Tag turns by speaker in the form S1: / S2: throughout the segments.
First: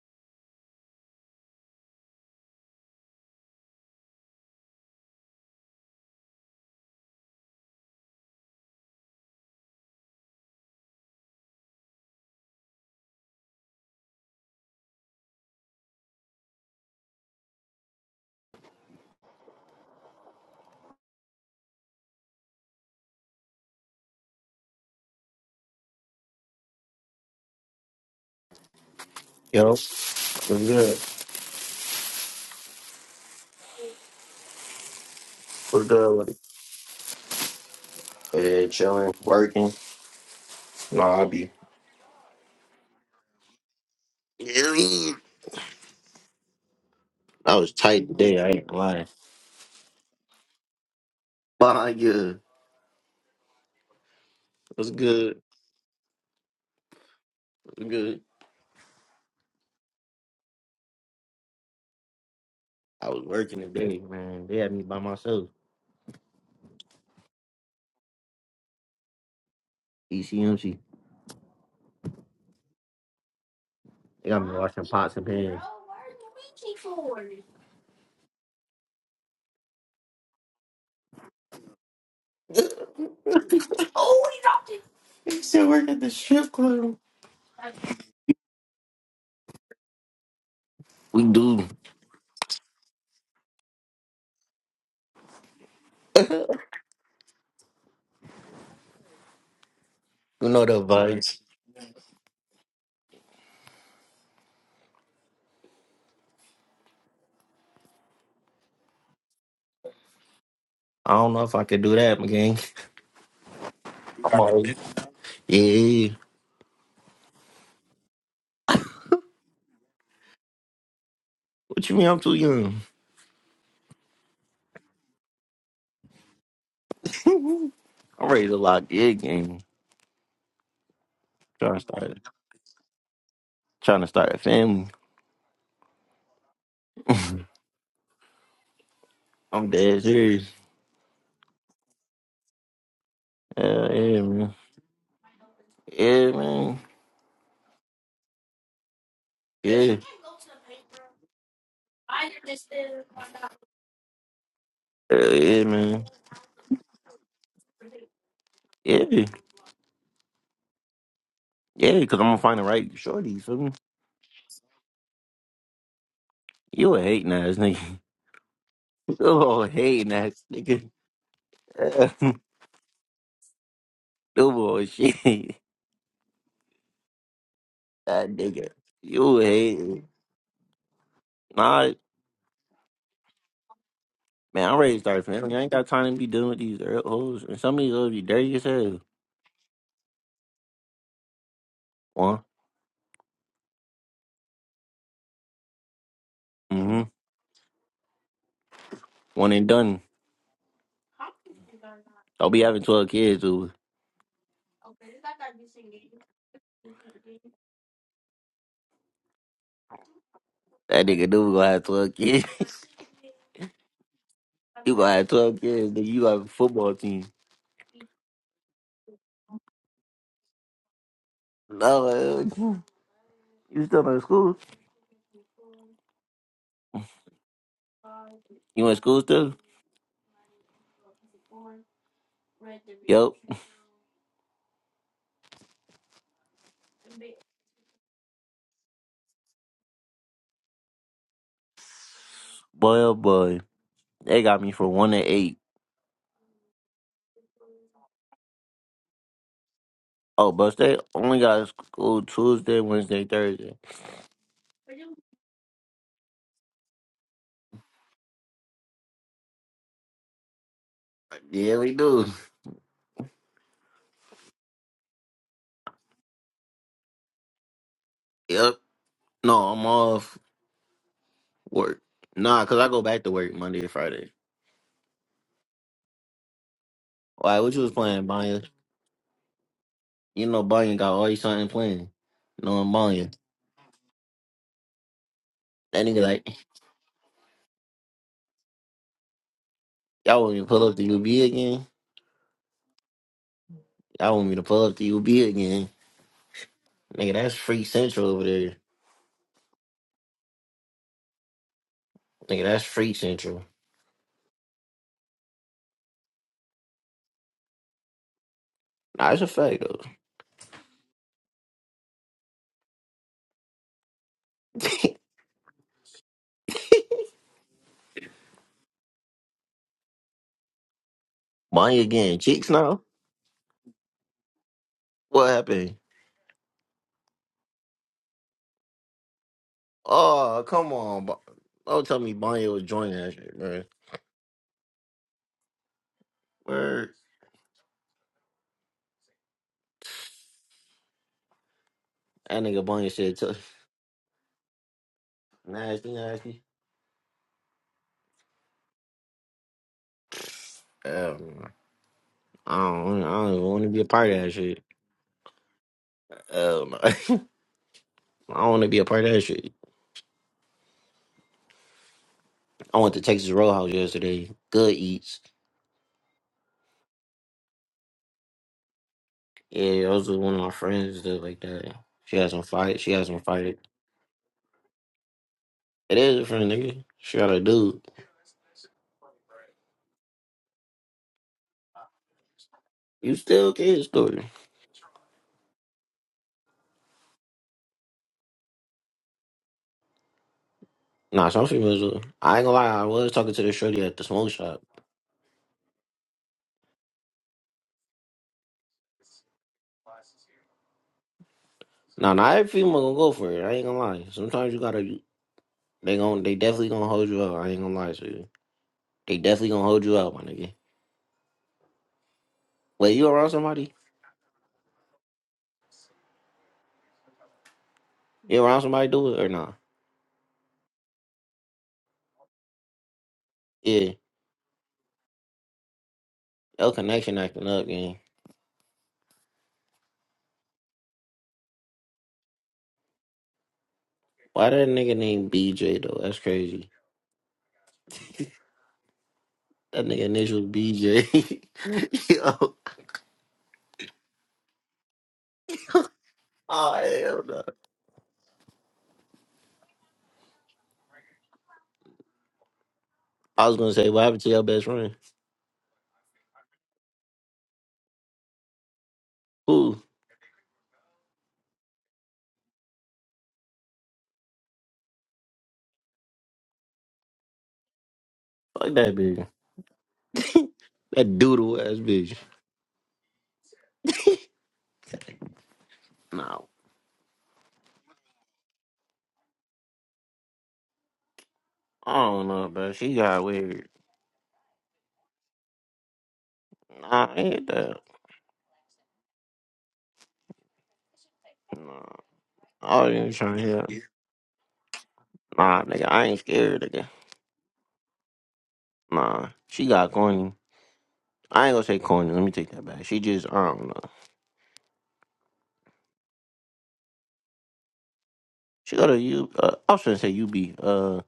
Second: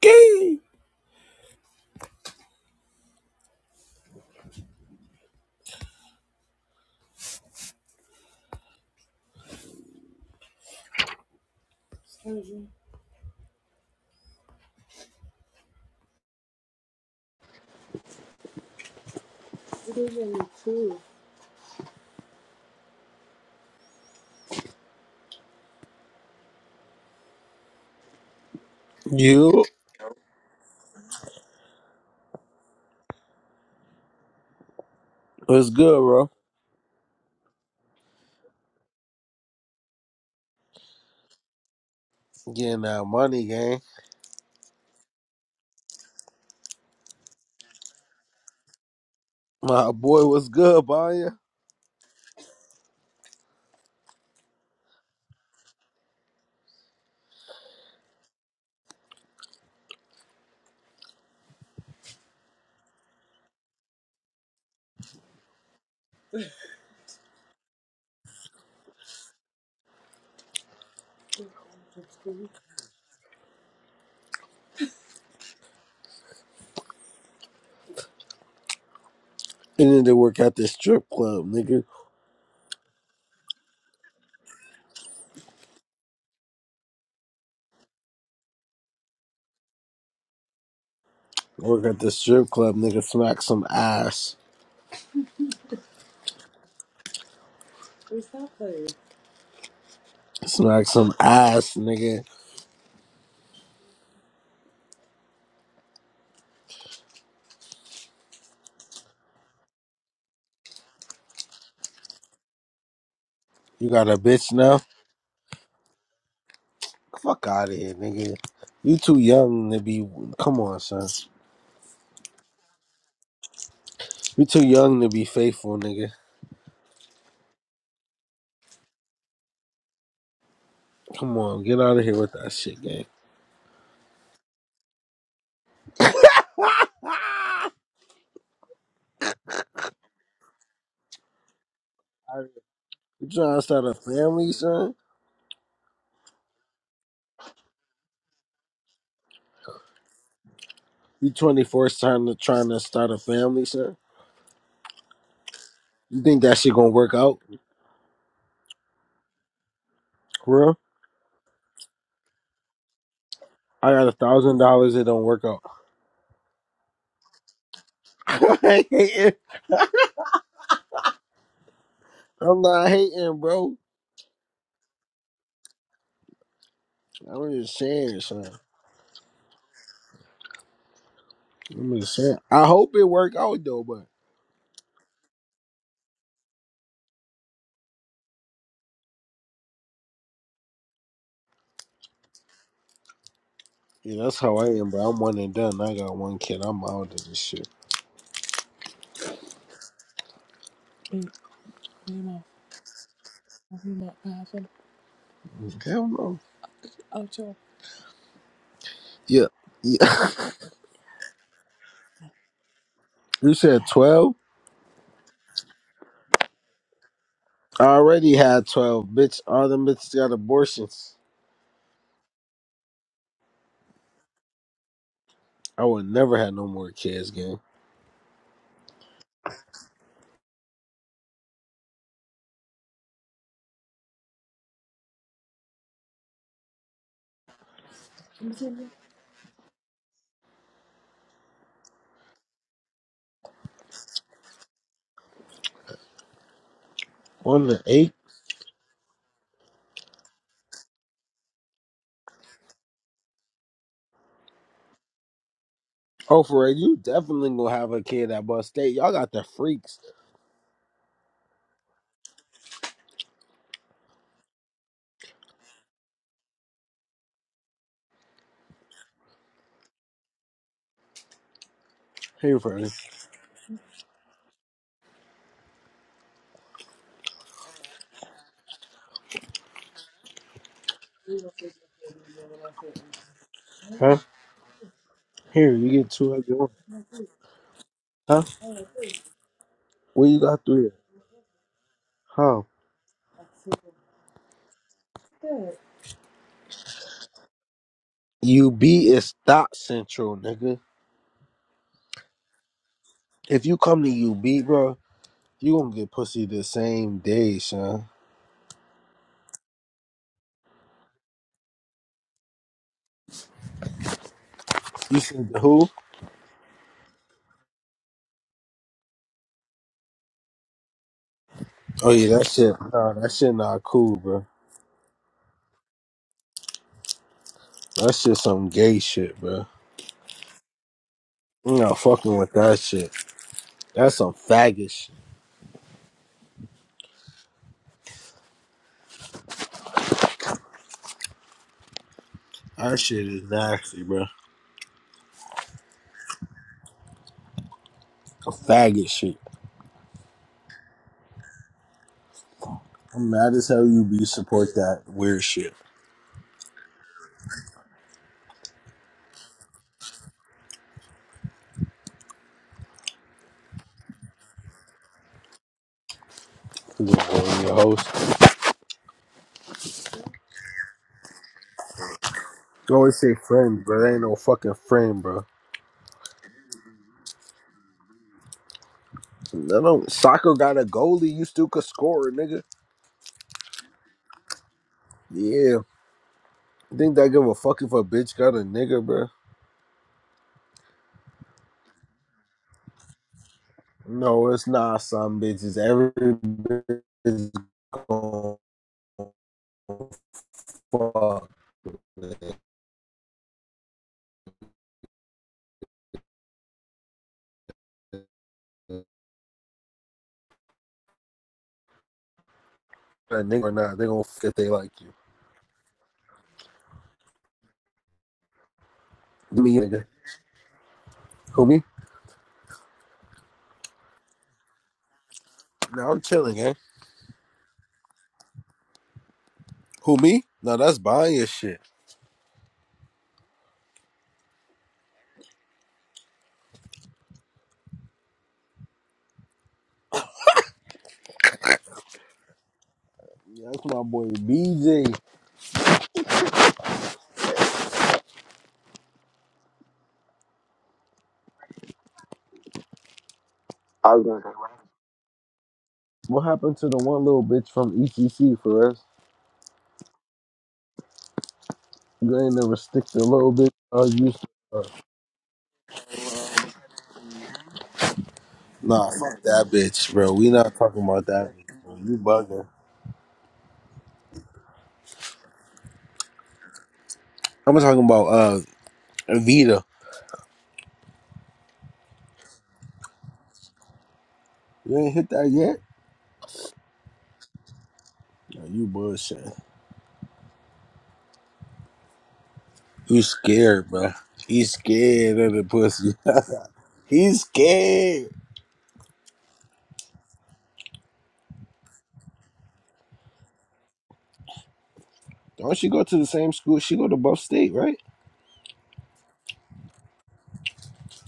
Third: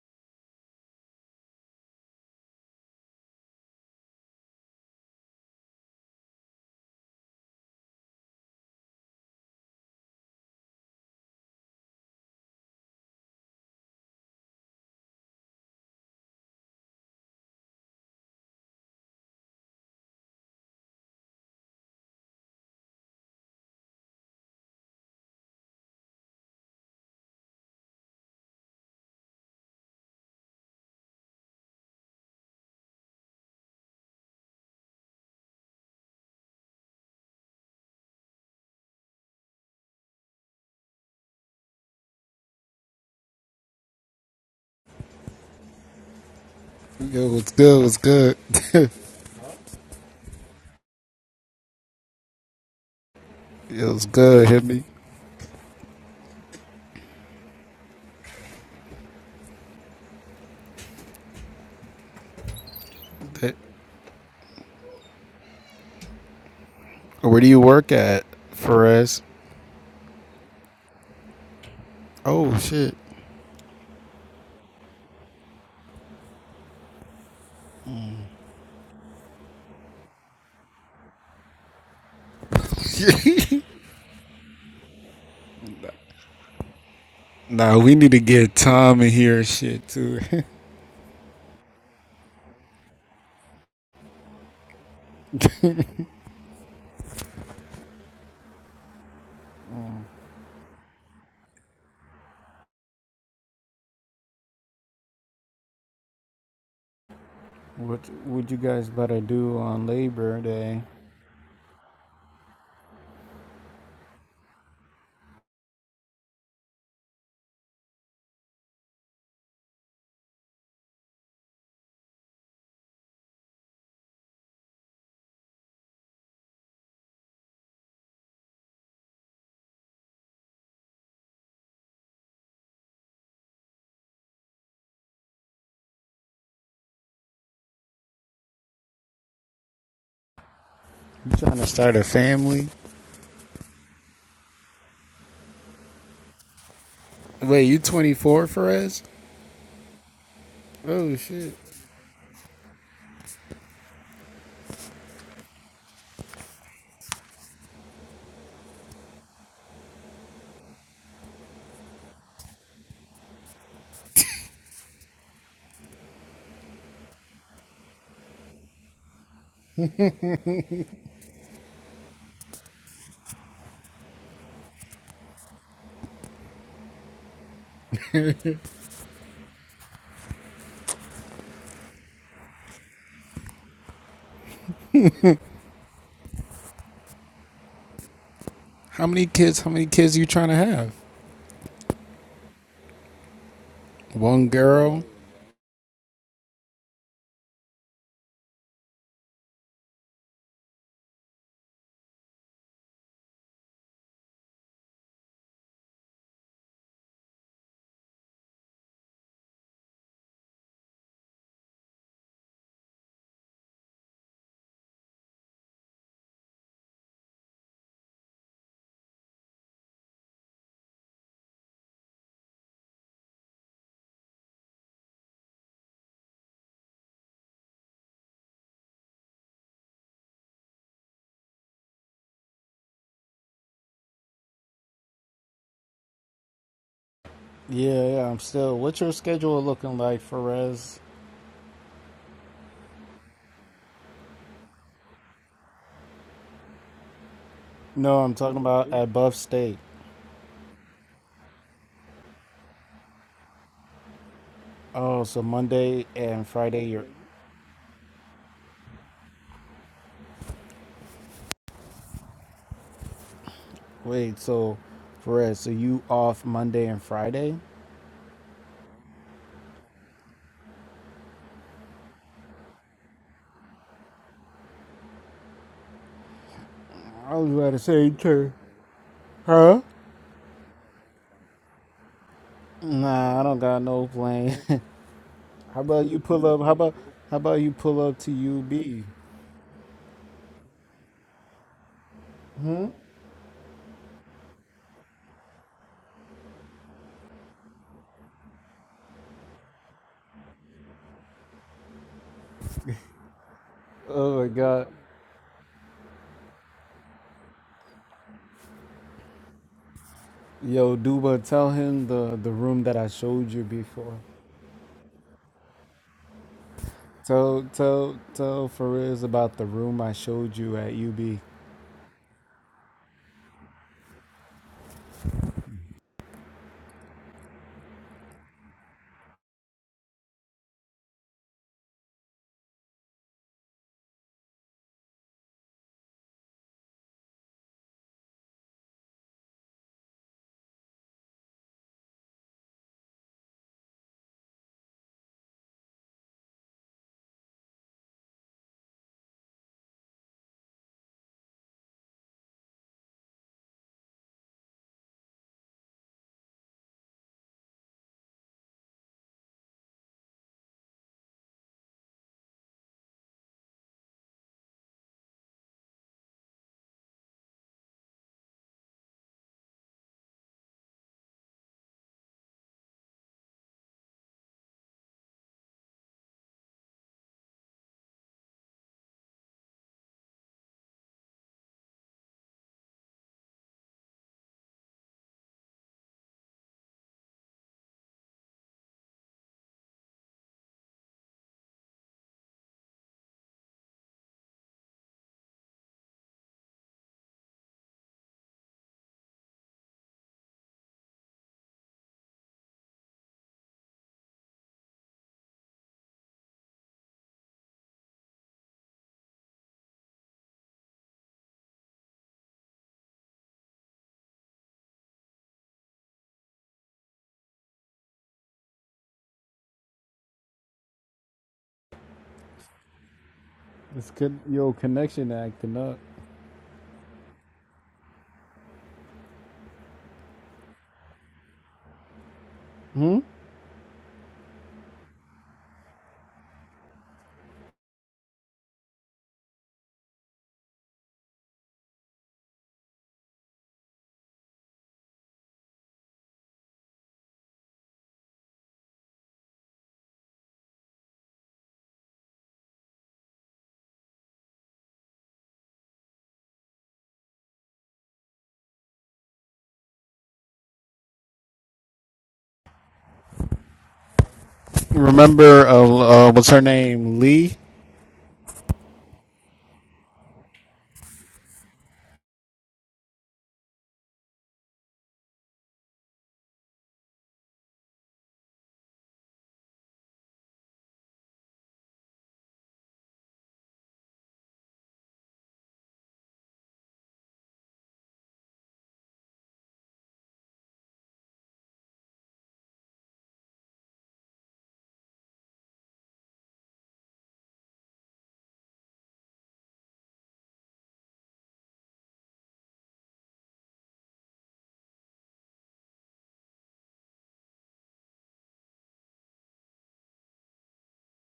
S1: Gang. You
S2: Yo, we're good.
S1: what's
S2: We're
S1: good,
S2: good with
S1: bro?
S2: it. Yeah, chilling, working. No, I be.
S1: Getting that money, gang.
S3: Yo, what's
S2: I was
S3: good? What's
S2: tight
S3: good?
S2: today. I ain't lying.
S1: My boy, what's good, Banya?
S2: But yeah, it
S3: Yo, what's good? Hit me.
S2: was good. It was good. I was
S3: That-
S2: working today, man. They had me by myself.
S3: Where do you work at, Perez?
S2: ECMC.
S3: Oh shit.
S2: They got me washing pots and pans.
S1: And then they work at the strip club, nigga.
S2: You still work at the strip club?
S3: Nah, we need to get Tom in here and shit too.
S2: We do.
S1: Work at the strip club, nigga. Smack some ass.
S2: you know the
S1: Smack some
S2: vibes.
S1: ass, nigga.
S3: what would you guys better do on Labor Day?
S2: I don't know if I could do that, my gang.
S1: You got a
S2: I'm
S1: bitch
S2: always-
S1: now?
S2: Yeah.
S1: Fuck out of here, nigga. You too young to be. Come on, son.
S2: What you mean? I'm too young.
S1: You too young to be faithful, nigga.
S2: I'm ready to lock the game.
S1: Come on,
S2: Trying
S1: get
S2: to
S1: out of here
S2: start,
S1: with that shit, gang.
S2: trying to start a family. I'm dead serious.
S3: You trying to start a family?
S1: you trying to start
S2: Yeah,
S1: a
S2: yeah,
S1: family,
S2: man.
S1: son?
S2: Yeah, man.
S3: Wait, you 24, Perez?
S2: Yeah.
S3: Oh
S1: You
S3: shit.
S1: 24 trying to trying to start a family, sir?
S2: Yeah, yeah, man.
S1: You think that shit gonna work out?
S2: Yeah.
S1: For real?
S2: Yeah, because I'm going to find the right shorty. You feel me?
S1: I got a thousand dollars, it don't work out.
S2: You a hating ass nigga.
S1: I ain't
S2: You
S1: hating.
S2: a hating ass nigga.
S1: I'm not hating, bro.
S2: No bullshit.
S1: I'm just saying,
S2: That
S1: son.
S2: nigga. You a hating. Nah,
S1: I'm just saying. I hope it work out though, but
S2: man, I'm ready to start a family. I ain't got time to be dealing with these er- hoes. And some of these hoes be dirty as hell.
S3: How many kids? How many kids you trying to have?
S2: One.
S1: yeah, that's
S3: One
S1: how I am,
S3: girl.
S1: bro. I'm one and done. I got one kid. I'm
S2: Mm-hmm.
S1: out of this shit.
S2: One and done. Don't be having 12 kids, dude.
S1: Hell no. Yeah. Yeah.
S2: That nigga dude gonna have 12 kids.
S1: You said twelve?
S2: you gonna have 12 kids, nigga. You have a football team.
S1: I already had twelve, bitch. All them bitches got abortions.
S2: No, uh, you still in school.
S1: I would never have no more kids, gang.
S2: You in school still? Yup.
S3: Yeah, yeah. I'm still. What's your schedule looking like, Perez?
S2: Boy, oh boy. They got me for 1 to 8.
S1: One to eight.
S3: No, I'm talking about at Buff State.
S2: Oh, but they only got school Tuesday, Wednesday, Thursday.
S3: Oh, so Monday
S1: Oh,
S3: and
S1: for real,
S3: Friday
S1: you
S3: you're
S1: definitely gonna have a kid at Bus State. Y'all got the freaks.
S2: Yeah, we do.
S3: wait, so Perez, so you off Monday and Friday?
S2: Yup. No, I'm off work.
S1: Here,
S2: Nah,
S1: for
S2: because I
S1: real.
S2: go back to work Monday and Friday.
S3: I was
S2: Why,
S3: about
S2: what
S3: to
S2: you was
S3: say
S2: playing,
S3: too.
S2: Banya?
S3: Huh?
S2: You know Banya got all your son playing. Knowing Banya.
S3: Nah, I don't got no
S1: Huh?
S3: plan.
S1: Here,
S3: how
S1: you
S2: That
S1: get
S3: about you
S2: nigga
S1: two
S3: pull
S1: of
S2: like,
S3: up
S1: your own.
S3: how about how about you pull up to
S1: Huh?
S3: UB?
S1: What you
S2: y'all want me
S1: got
S2: to
S1: through
S2: pull
S1: here?
S2: up the UB again?
S1: Huh?
S2: Y'all want me to pull up the UB again? Nigga, that's free central over there.
S1: UB is thought central, nigga.
S2: Nigga, that's free central.
S1: If you come to
S3: Oh my
S1: UB,
S3: god.
S1: bro, you gonna get pussy the same day, son.
S2: Nah, it's a fact though.
S3: Yo, Duba, tell him the, the room that I showed you before.
S1: You said the who?
S3: Tell tell tell Fariz about the room I showed you at UB.
S2: Bonnie
S1: Oh yeah,
S2: again.
S1: that
S2: Cheeks
S1: shit.
S2: now?
S1: Nah, that shit not cool, bro.
S2: What happened?
S1: That shit some gay shit, bro.
S2: Oh, come on. Bo-
S1: You not
S2: Don't tell me
S1: fucking with
S2: Bonnie
S1: that
S2: was
S1: shit.
S2: joining that shit, bro.
S1: That's some faggot shit.
S2: Word. That nigga
S1: That
S2: Bonnie
S1: shit
S2: said,
S1: is
S2: t-
S1: nasty, bro.
S2: nasty, nasty.
S1: Some faggot shit.
S2: Hell no. I don't,
S1: I'm
S2: I don't
S1: mad
S2: even
S1: as
S2: want
S1: hell
S2: to be a
S1: you be
S2: part of that
S1: support
S2: shit.
S1: that weird shit.
S2: Hell no. I don't want to be a part of that shit. I went to Texas Roadhouse yesterday. Good eats.
S1: You know, your host.
S2: Yeah, I was with one of my friends and stuff like that. She has some
S1: You
S2: fight. She
S1: always
S2: has
S1: say
S2: some fight.
S1: friend, bro. That ain't no fucking friend, bro.
S2: It is a friend, nigga. She got a dude.
S1: No, no. Soccer got a goalie. You still could score, nigga.
S2: You still kid story.
S1: Yeah. think that give a fuck if a bitch got a nigga, bro.
S2: Nah, some females will. I ain't gonna lie. I was talking to the shorty at the
S1: No,
S2: smoke
S1: it's
S2: shop.
S1: not some bitches. Every bitch is gonna fuck.
S2: Nah,
S1: nigga.
S2: not every female gonna go for it. I ain't gonna lie. Sometimes you gotta. They gon' They definitely gonna hold you up. I ain't gonna lie to you. They definitely gonna hold you up, my nigga. Wait, you
S1: A
S2: around
S1: nigga or
S2: somebody?
S1: not, they gonna fuck if they like you.
S2: You around somebody do it or not?
S1: Me,
S2: Nah?
S1: nigga. Who, me?
S2: Yeah.
S3: It's good yo connection acting up.
S1: No, I'm chilling, eh?
S2: Your connection acting up, gang.
S1: Who, me? No, that's buying your shit.
S2: Why that nigga named BJ though? That's crazy. That nigga initials BJ. Yo.
S1: Yeah, That's my boy BJ.
S2: Oh, hell no. I was gonna say,
S1: I
S2: what
S1: was
S2: happened to
S1: gonna.
S2: your best friend?
S1: What happened to the one little bitch from ECC for us?
S2: Who?
S1: You ain't never stick to little bitch. I used to. her.
S3: Remember uh, uh what's her name? Lee?
S2: Fuck
S1: Nah,
S2: that
S1: fuck
S2: bitch.
S1: that bitch, bro. We not talking about
S2: That
S1: that. Bitch,
S2: doodle
S1: bro.
S2: ass
S1: You
S2: bitch.
S1: bugging.
S2: No.
S1: I'm talking about uh Vita.
S2: I don't know, bro. She got weird.
S1: You ain't hit that yet?
S2: Nah, I ain't that.
S1: No, you bullshit.
S2: Nah. I ain't
S1: You
S2: even trying to hear.
S1: scared, bro. He's scared of the
S2: Nah, nigga,
S1: pussy.
S2: I ain't scared nigga.
S1: He's scared.
S2: Nah. She got corny. I ain't gonna say corny. Let me take that back. She just, I don't know.
S1: Don't she go to the same school? She go to Buff State, right?
S2: She got a U. Uh, I was gonna say UB. Uh,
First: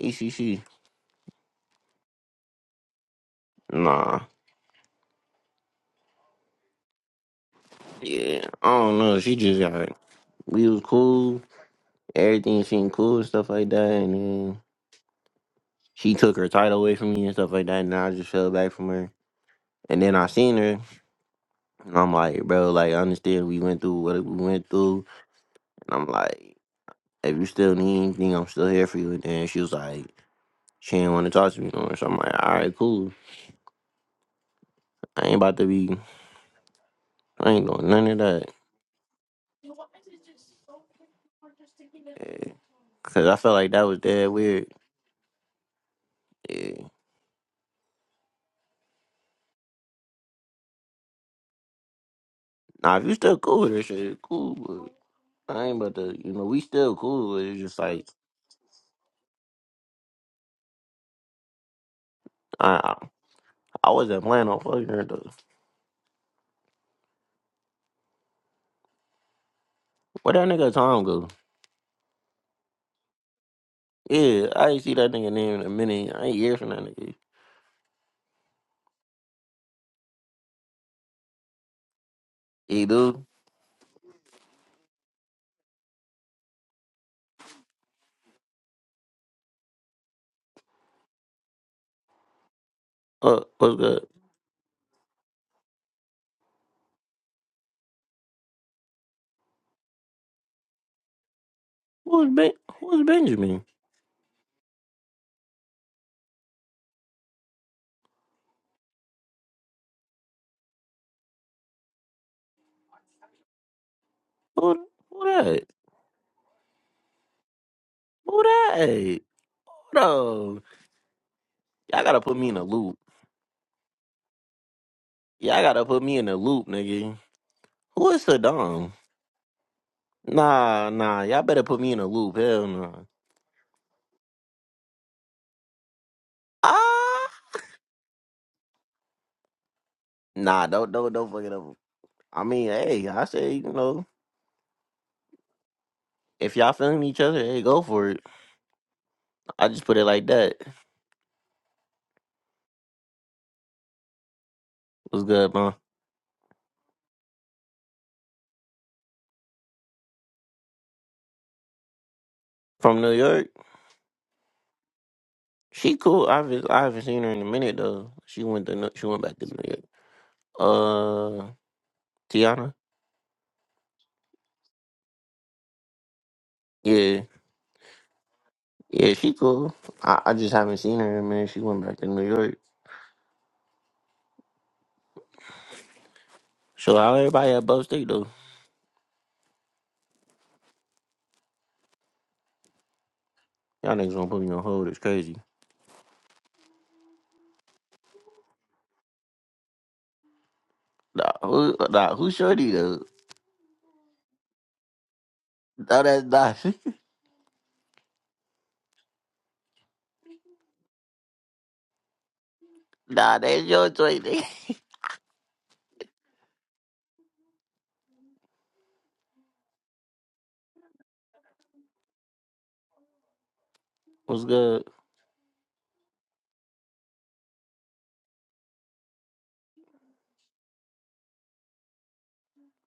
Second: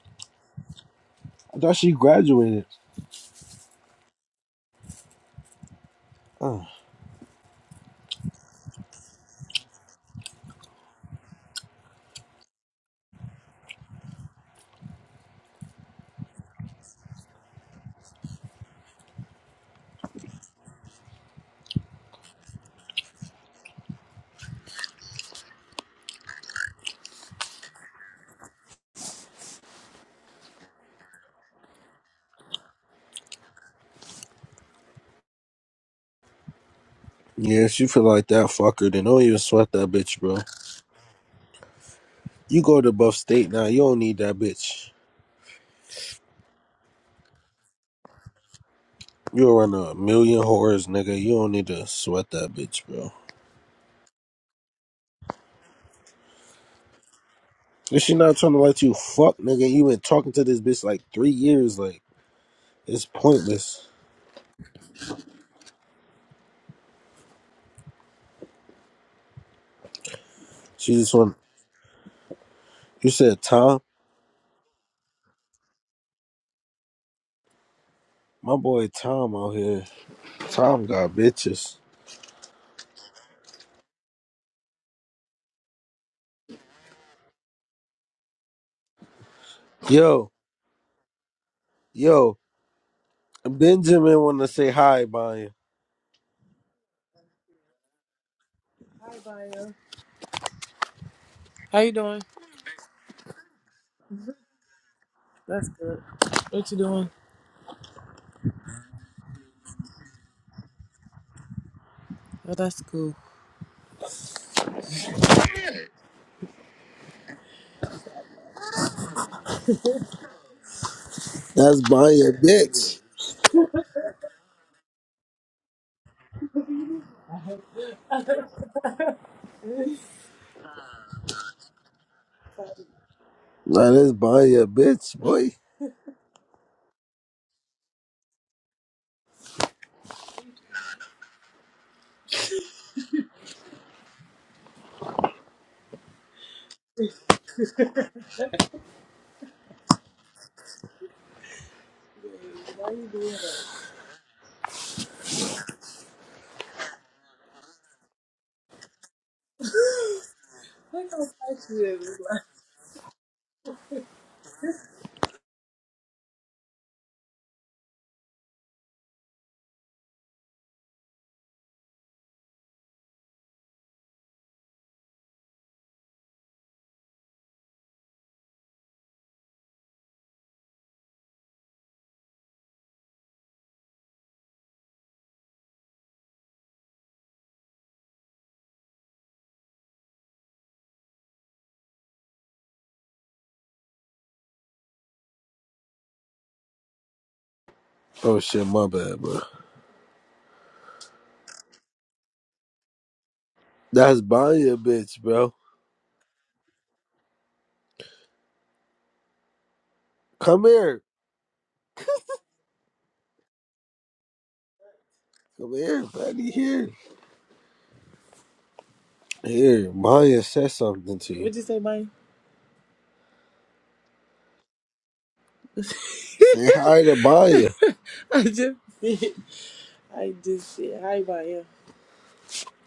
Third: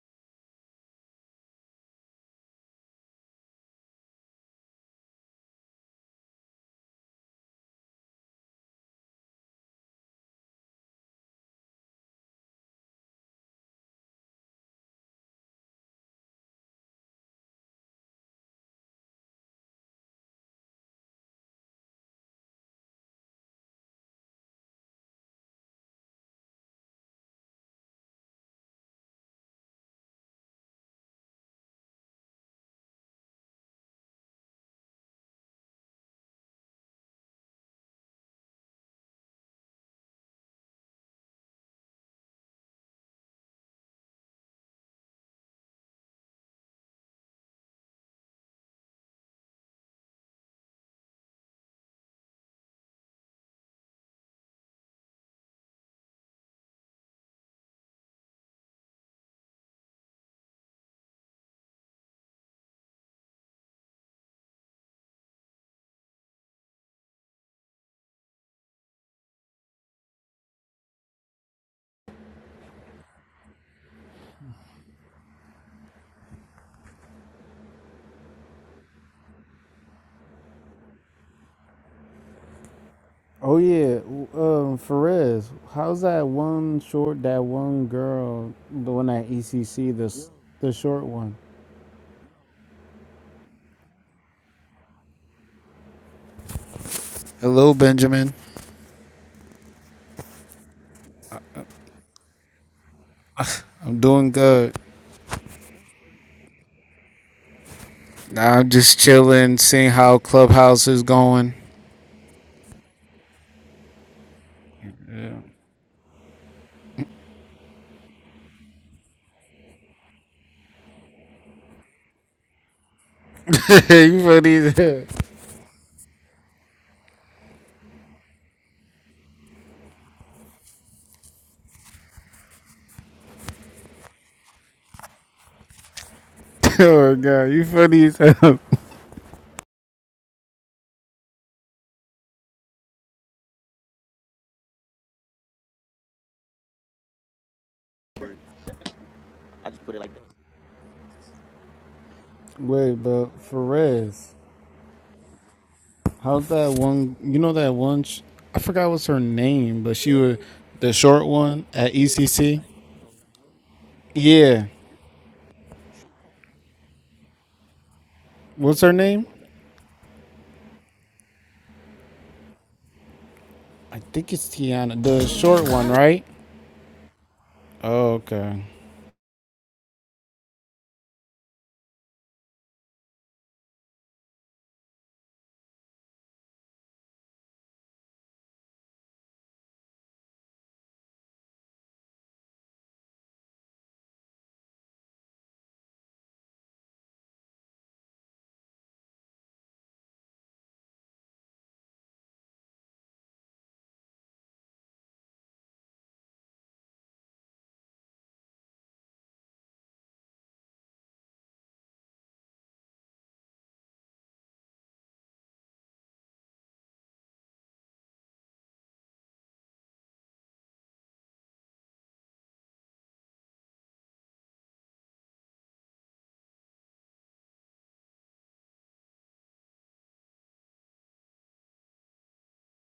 S2: ECC.
S1: I thought she graduated.
S2: Nah.
S1: Oh.
S2: Yeah. I don't know. She just got. We was cool. everything seemed cool and stuff like that. And then she took her title away from me and stuff like that. And I just fell back from her. And then I seen her, and I'm like, bro, like I understand we went through what we went through. And I'm like, if you still need anything, I'm still here for you. And then she was like, she didn't want to talk to me no more. So I'm like, all right, cool. I ain't about to be, I
S1: Yeah,
S2: ain't
S1: if she
S2: doing
S1: feel
S2: none of
S1: like that,
S2: that.
S1: fuck her. Then don't even sweat that bitch, bro.
S2: Yeah.
S1: You go to Buff
S2: Cause I
S1: State
S2: felt
S1: now.
S2: like
S1: You
S2: that
S1: don't
S2: was
S1: need
S2: dead
S1: that
S2: weird.
S1: bitch.
S2: Yeah.
S1: You'll run a million whores, nigga. You don't need to sweat that bitch,
S2: Now if
S1: bro.
S2: you still cool with her, shit, cool. But I ain't about to, you know, we still cool. But it's just
S1: If
S2: like.
S1: she not trying to let you fuck, nigga, you been talking to this bitch like three years. Like
S2: I.
S1: it's pointless.
S2: I wasn't planning on fucking her though. Where that nigga
S1: She
S2: Tom
S1: just
S2: go?
S1: want. You said Tom,
S2: Yeah, I ain't see that nigga name in a minute. I ain't hear from that nigga.
S1: my boy Tom out here. Tom got bitches.
S2: Hey dude,
S3: Oh yeah, w- um, Ferez, how's that one short? That one girl, the one at ECC, the s-
S1: Yo,
S3: the short one.
S1: yo,
S2: uh, what's good?
S1: Benjamin want to say hi, Banya.
S3: Hello, Benjamin.
S2: Who's Ben? Who's Benjamin?
S3: I'm doing good. I'm just chilling, seeing how Clubhouse is going.
S2: Who? Who
S3: Yeah.
S2: that? Who that? Hold on.
S1: That's
S2: Y'all gotta
S1: Banya,
S2: put me in a loop.
S1: bitch.
S3: you funny as hell.
S2: Y'all gotta put me in a loop, nigga. Who is Saddam? Nah, nah. Y'all better put me in a loop. Hell nah.
S1: Nah, that's Banya, bitch, boy.
S3: Oh, my
S2: Ah.
S3: God. You funny as hell.
S2: Nah, don't, don't, don't fuck it up. I mean, hey, I say, you know, if y'all feeling each other, hey, go for it. I just put it like that.
S3: Wait, but Ferez,
S2: What's good, man?
S3: how's that one? You know that one? Sh- I forgot what's her name, but she was the short one at ECC.
S2: From New York?
S3: Yeah,
S2: She cool. I haven't, I haven't seen her in a minute though. She went to
S3: what's
S2: New-
S3: her
S2: she went
S3: name?
S2: back to New York. Uh, Tiana?
S3: I think it's Tiana, the short one, right?
S2: Yeah,
S3: Oh, okay.
S2: yeah, she cool. I, I just haven't seen her in a minute. She went back to New York. So how everybody at Buff State though? Y'all niggas gonna put me on hold? It's crazy.
S1: Oh shit, my bad, bro.
S2: Nah, who, nah, who shorty though?
S1: That's Banya, bitch, bro.
S2: Nah, that's not.
S1: Come here.
S2: Nah, that's your choice. nigga.
S1: Come here, buddy. Here. Here. Maya said something to you.
S2: What's good?
S1: Say hi to Maya.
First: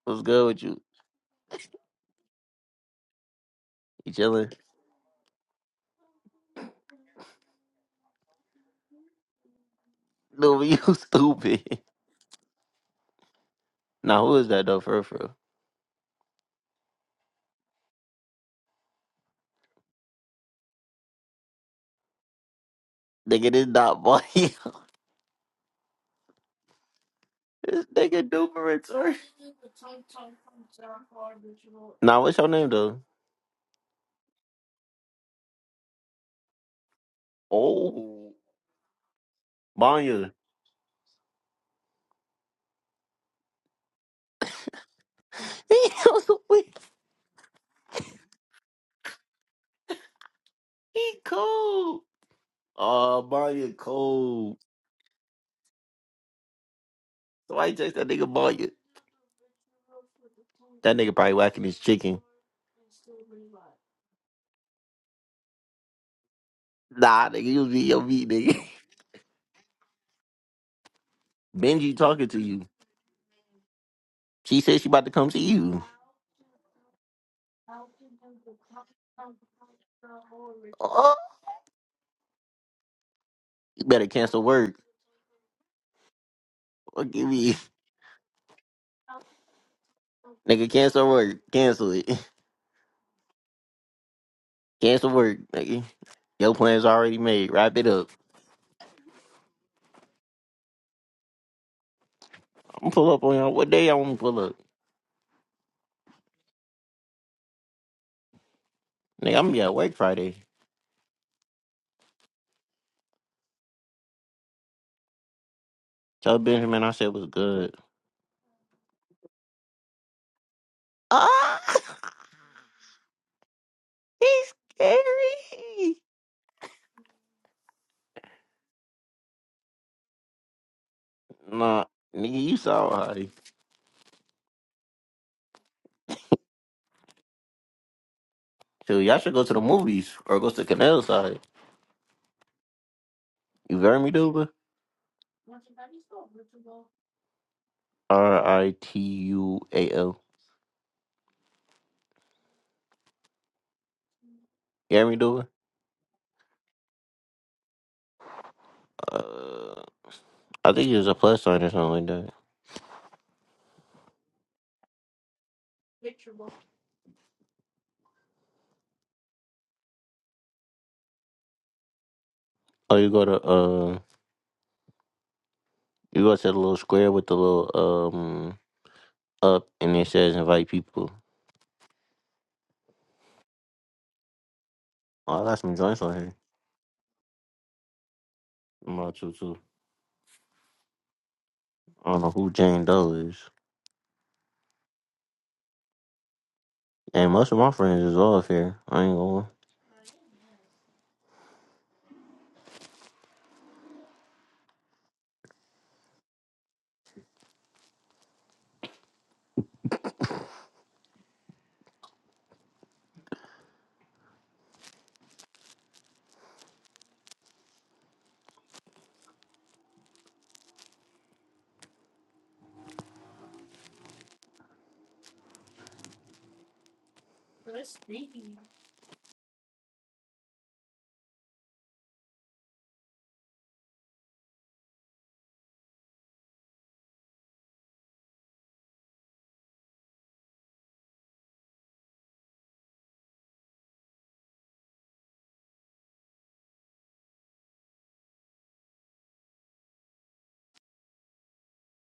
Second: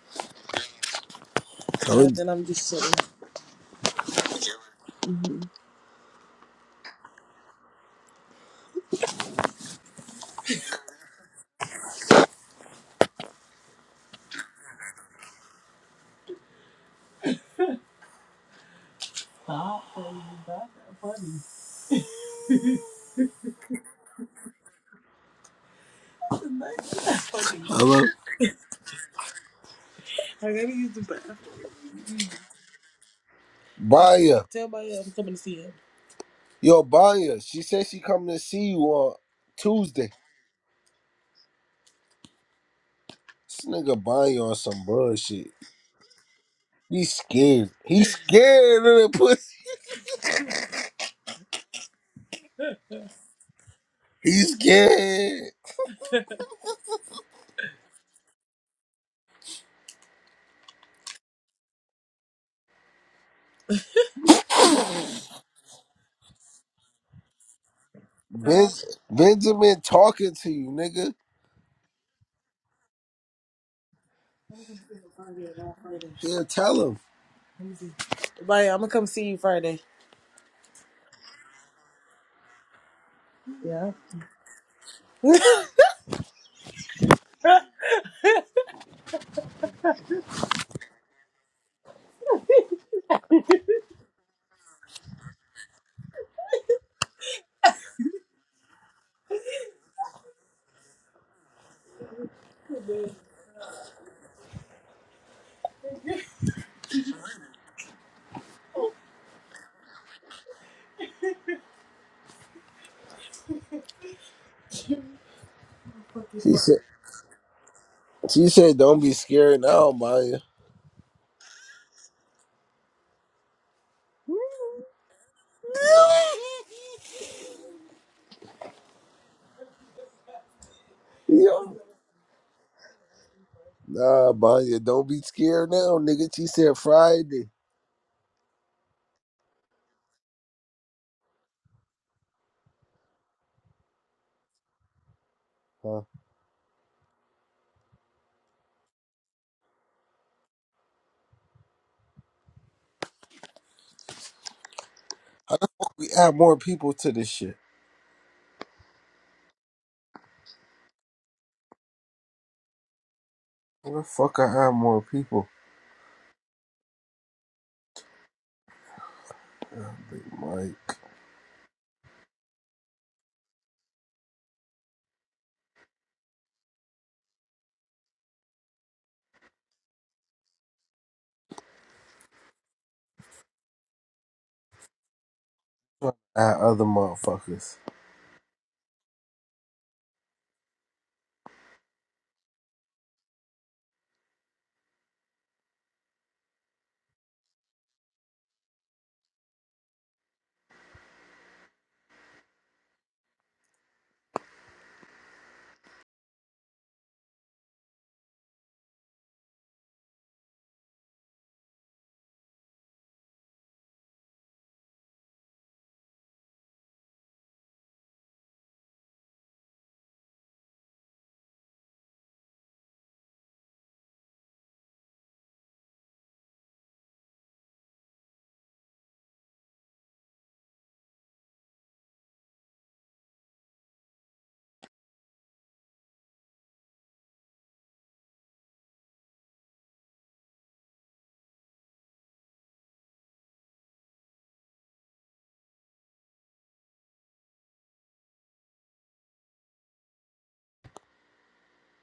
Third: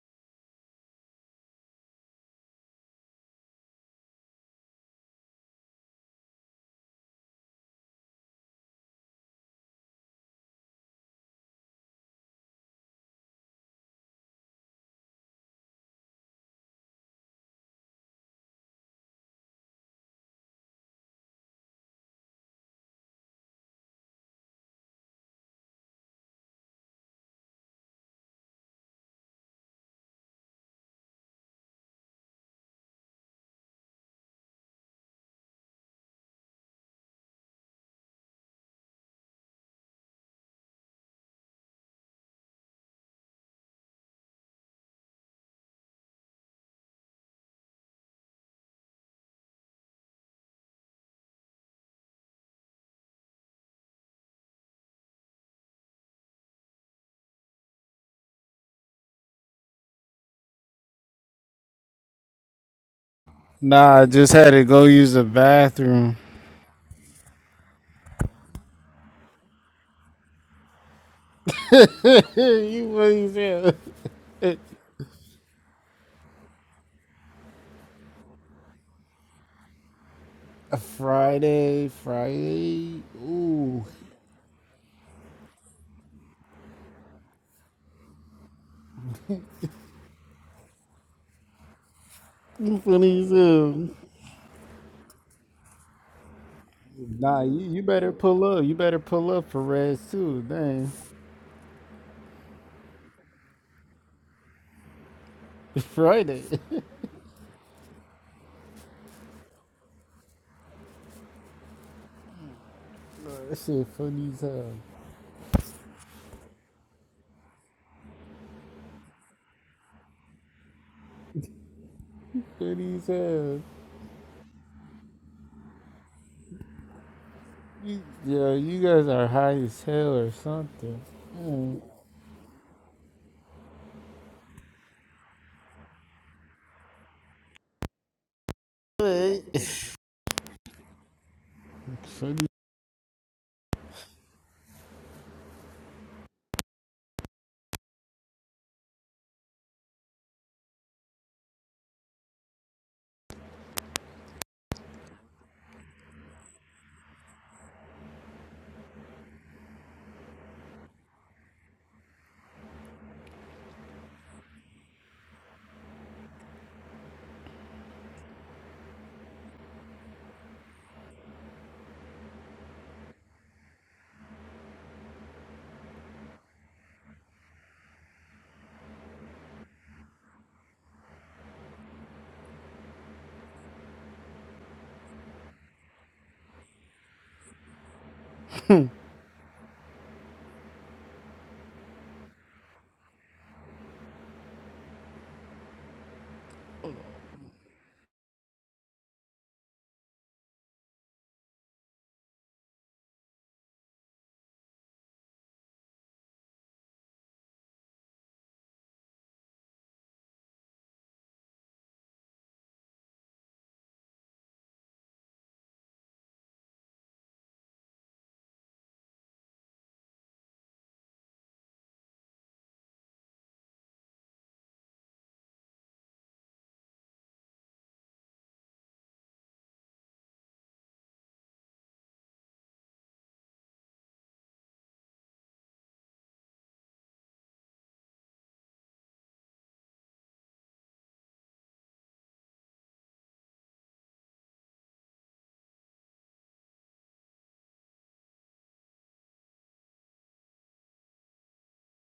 S2: What's good with you?
S1: Told
S2: You chilling? No, you stupid. Nah, who is that though? For real, for real? Nigga, this not boy. This
S1: Hello.
S2: nigga numerate, sir. Nah, what's your name though?
S1: Baya. Yo, Baya. She said she
S2: Oh,
S1: coming to see you on Tuesday.
S2: Banya.
S1: This nigga Baya on some bullshit.
S2: He was weak.
S1: He's scared. He's scared of the pussy.
S2: he cold. Oh, Banya
S1: He's
S2: cold.
S1: scared.
S2: So why you text that nigga Banya? That nigga probably whacking his chicken.
S3: Nah, I just had to go use the bathroom.
S2: Nah, nigga, you be your meat, nigga.
S1: Ben- Benjamin talking to you, nigga.
S2: Benji talking to you.
S3: you what you said?
S2: She said she about to come see you.
S1: Yeah, tell him.
S2: Oh,
S3: Friday, Friday. Ooh,
S2: you better cancel work. Or give me, nigga, cancel work. Cancel it.
S3: you funny as hell.
S2: Cancel work, nigga. Your plan's already
S3: Nah,
S2: made.
S3: you,
S2: Wrap
S3: you
S2: it up.
S3: better pull up. You better pull up for Reds too. Dang,
S2: I'm pull up on y'all. What day y'all want me to pull up?
S3: Friday. that
S2: Nigga, I'm gonna be at work Friday.
S3: shit funny as hell.
S2: Tell
S1: She said,
S2: Benjamin I said was good.
S1: she said, don't be scared now, Baya.
S2: Ah,
S3: Funny as hell.
S2: he's scary.
S3: You, yeah, you guys are high as hell or something.
S2: Nah, nigga, you saw how he.
S1: Nah, Banya, don't be scared now, nigga. She said Friday.
S2: So y'all should go to the movies or go to canal side.
S3: Funny.
S2: You hear me, Duba?
S1: Huh?
S2: R I T U A L. You hear me, Duba?
S1: How the fuck we add more people to this shit?
S2: Uh, I think it's a plus sign or something like that.
S1: Where the fuck I add more people? Big Mike.
S2: Oh, you go to uh, you go to the little square with the little um up, and it says invite people. Oh, I got some joints
S1: Tryna
S2: on here.
S1: Add other motherfuckers.
S2: I'm about to too. I don't know who Jane Doe is. And most of my friends is off here. I ain't going.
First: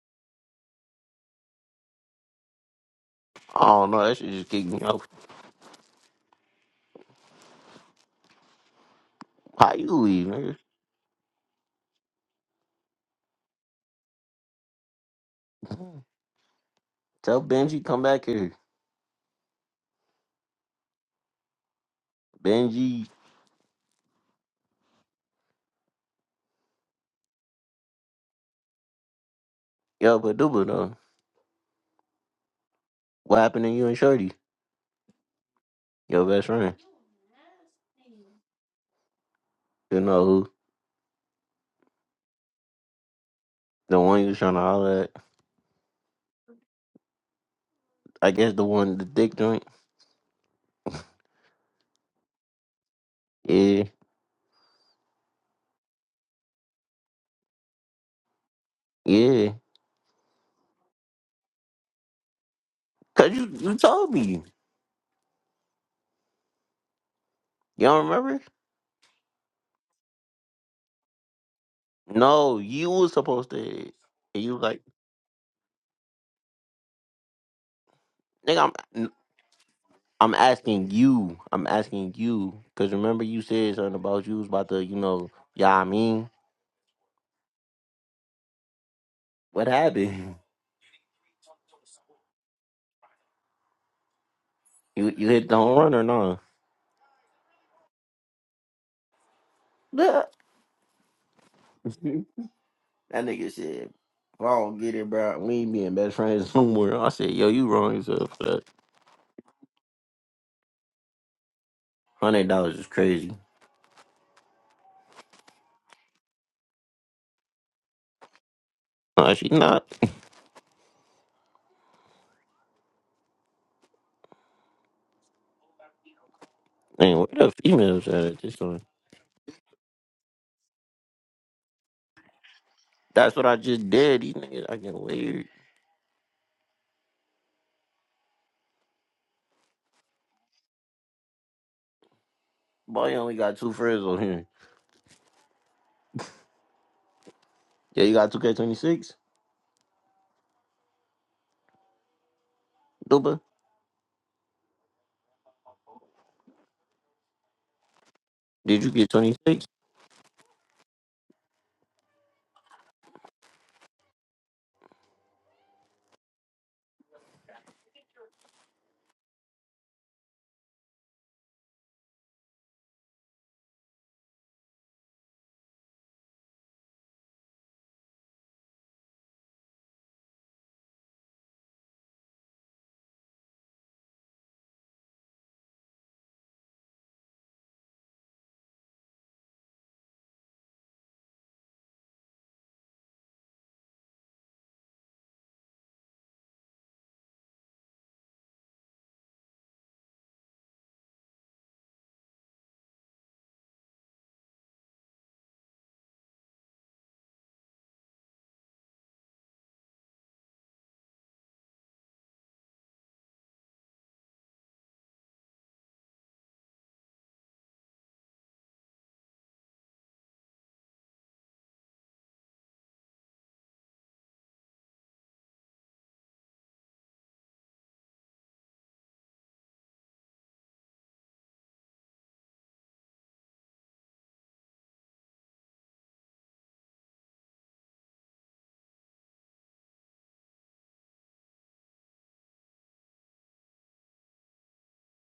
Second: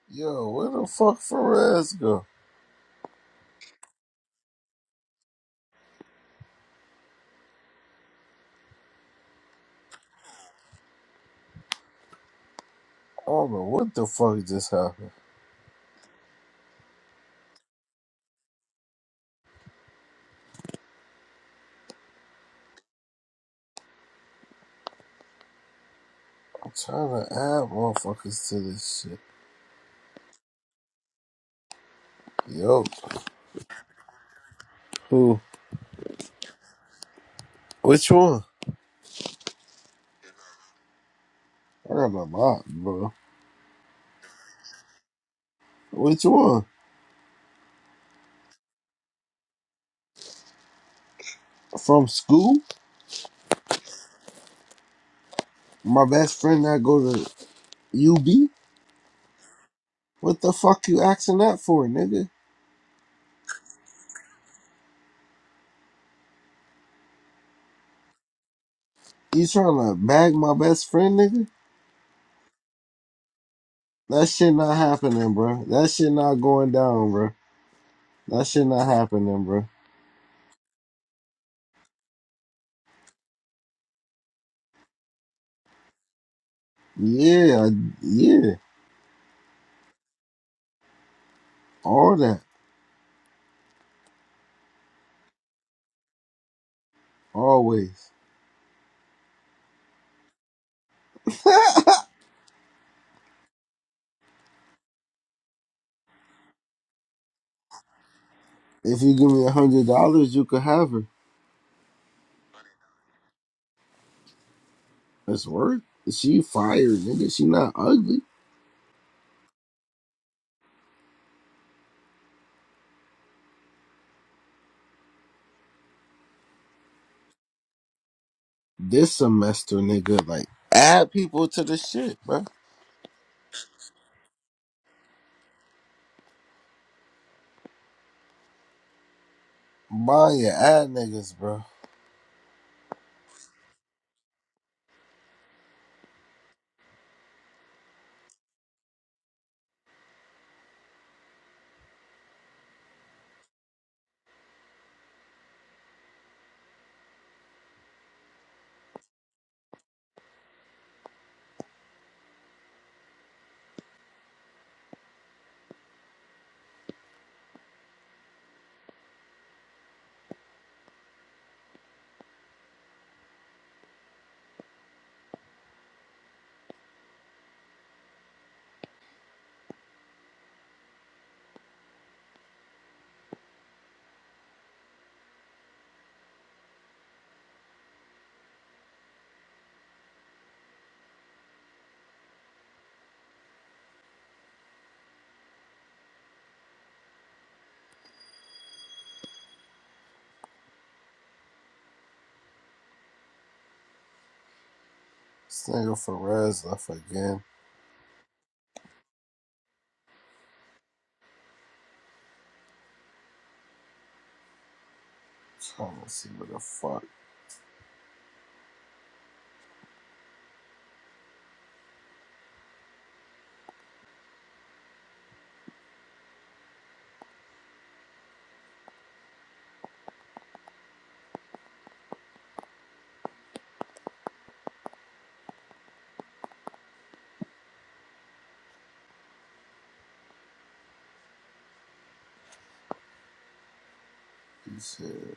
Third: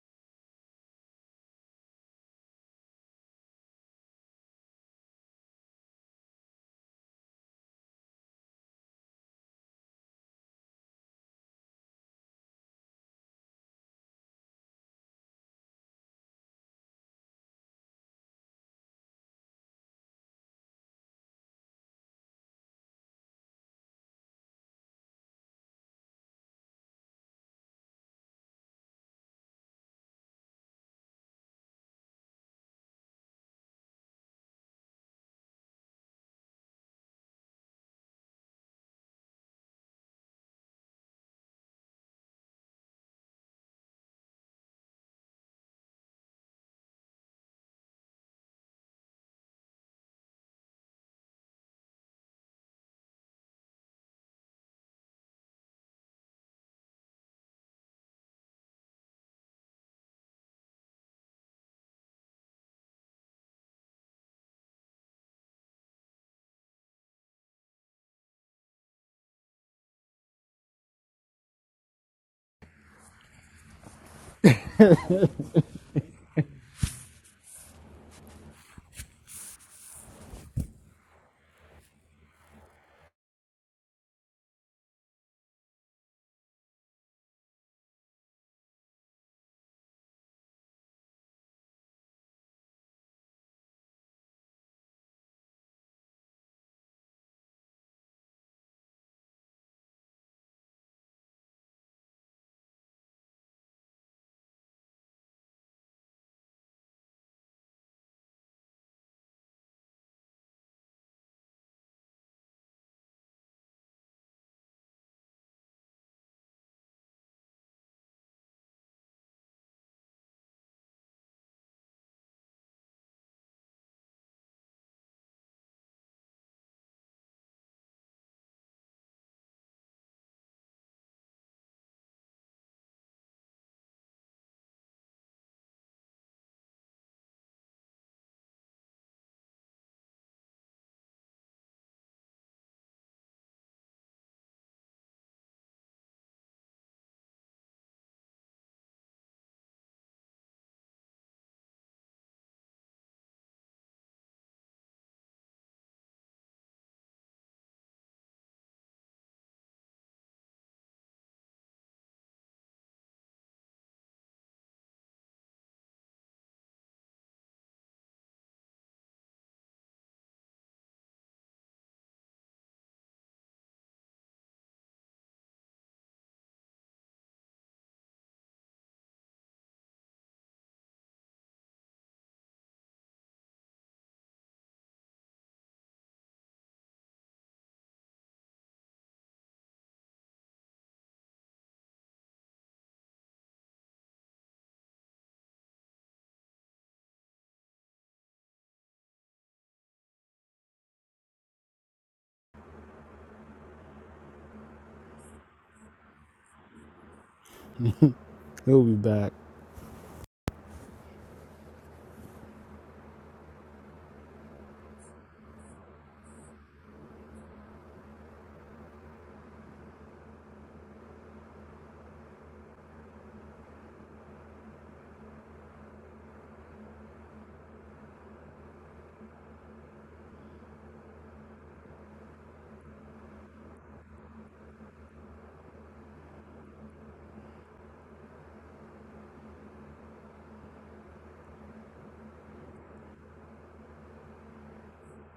S1: Yo, where the fuck Ferez go?
S2: I don't know. That shit just kicked me off. How you leave, nigga?
S1: I don't know what the fuck just happened.
S2: Tell Benji come back here. Benji,
S1: I'm trying to add motherfuckers to this shit.
S2: yo, but duba though.
S1: Yo.
S2: What happened to you and Shorty?
S1: Who?
S2: Your best friend.
S1: Which one?
S2: You know who?
S1: I got a lot, bro.
S2: The one you was trying to holler at.
S1: Which one?
S2: I guess the one, the dick joint.
S1: From school?
S2: Yeah,
S1: My best friend that go to UB?
S2: yeah.
S1: What the fuck you asking that for, nigga?
S2: Cause you, you told me. You don't remember?
S1: You trying to bag my best friend, nigga?
S2: No, you was supposed to.
S1: That
S2: And
S1: shit
S2: you was
S1: not
S2: like,
S1: happening, bro. That shit not going down, bro. That shit
S2: nigga,
S1: not
S2: I'm.
S1: happening, bro.
S2: I'm asking you. I'm asking you. Cause remember you said something about you was about to, you know, yeah, I mean,
S1: Yeah, I- yeah,
S2: what happened?
S1: all that,
S2: You you hit the home run or no?
S1: always.
S2: Nah. that nigga said, if I don't get it, bro, we ain't being best friends no more. I said, yo, you wrong yourself for that.
S1: If you give me a hundred dollars, you could have her.
S2: Hundred dollars is crazy.
S1: That's worth. She fired, nigga. She not ugly.
S2: No, she not. Man, where the females at at this one?
S1: This semester, nigga, like add people to the shit, bro.
S2: That's what I just did. These niggas acting weird.
S1: Mind your ad niggas, bro.
S2: Boy, you only got two friends on here. Yeah, you got two K twenty six, Duba. Did you get twenty six?
S1: This nigga Perez left again.
S3: He'll be back.
S1: Trying to see what the fuck he said.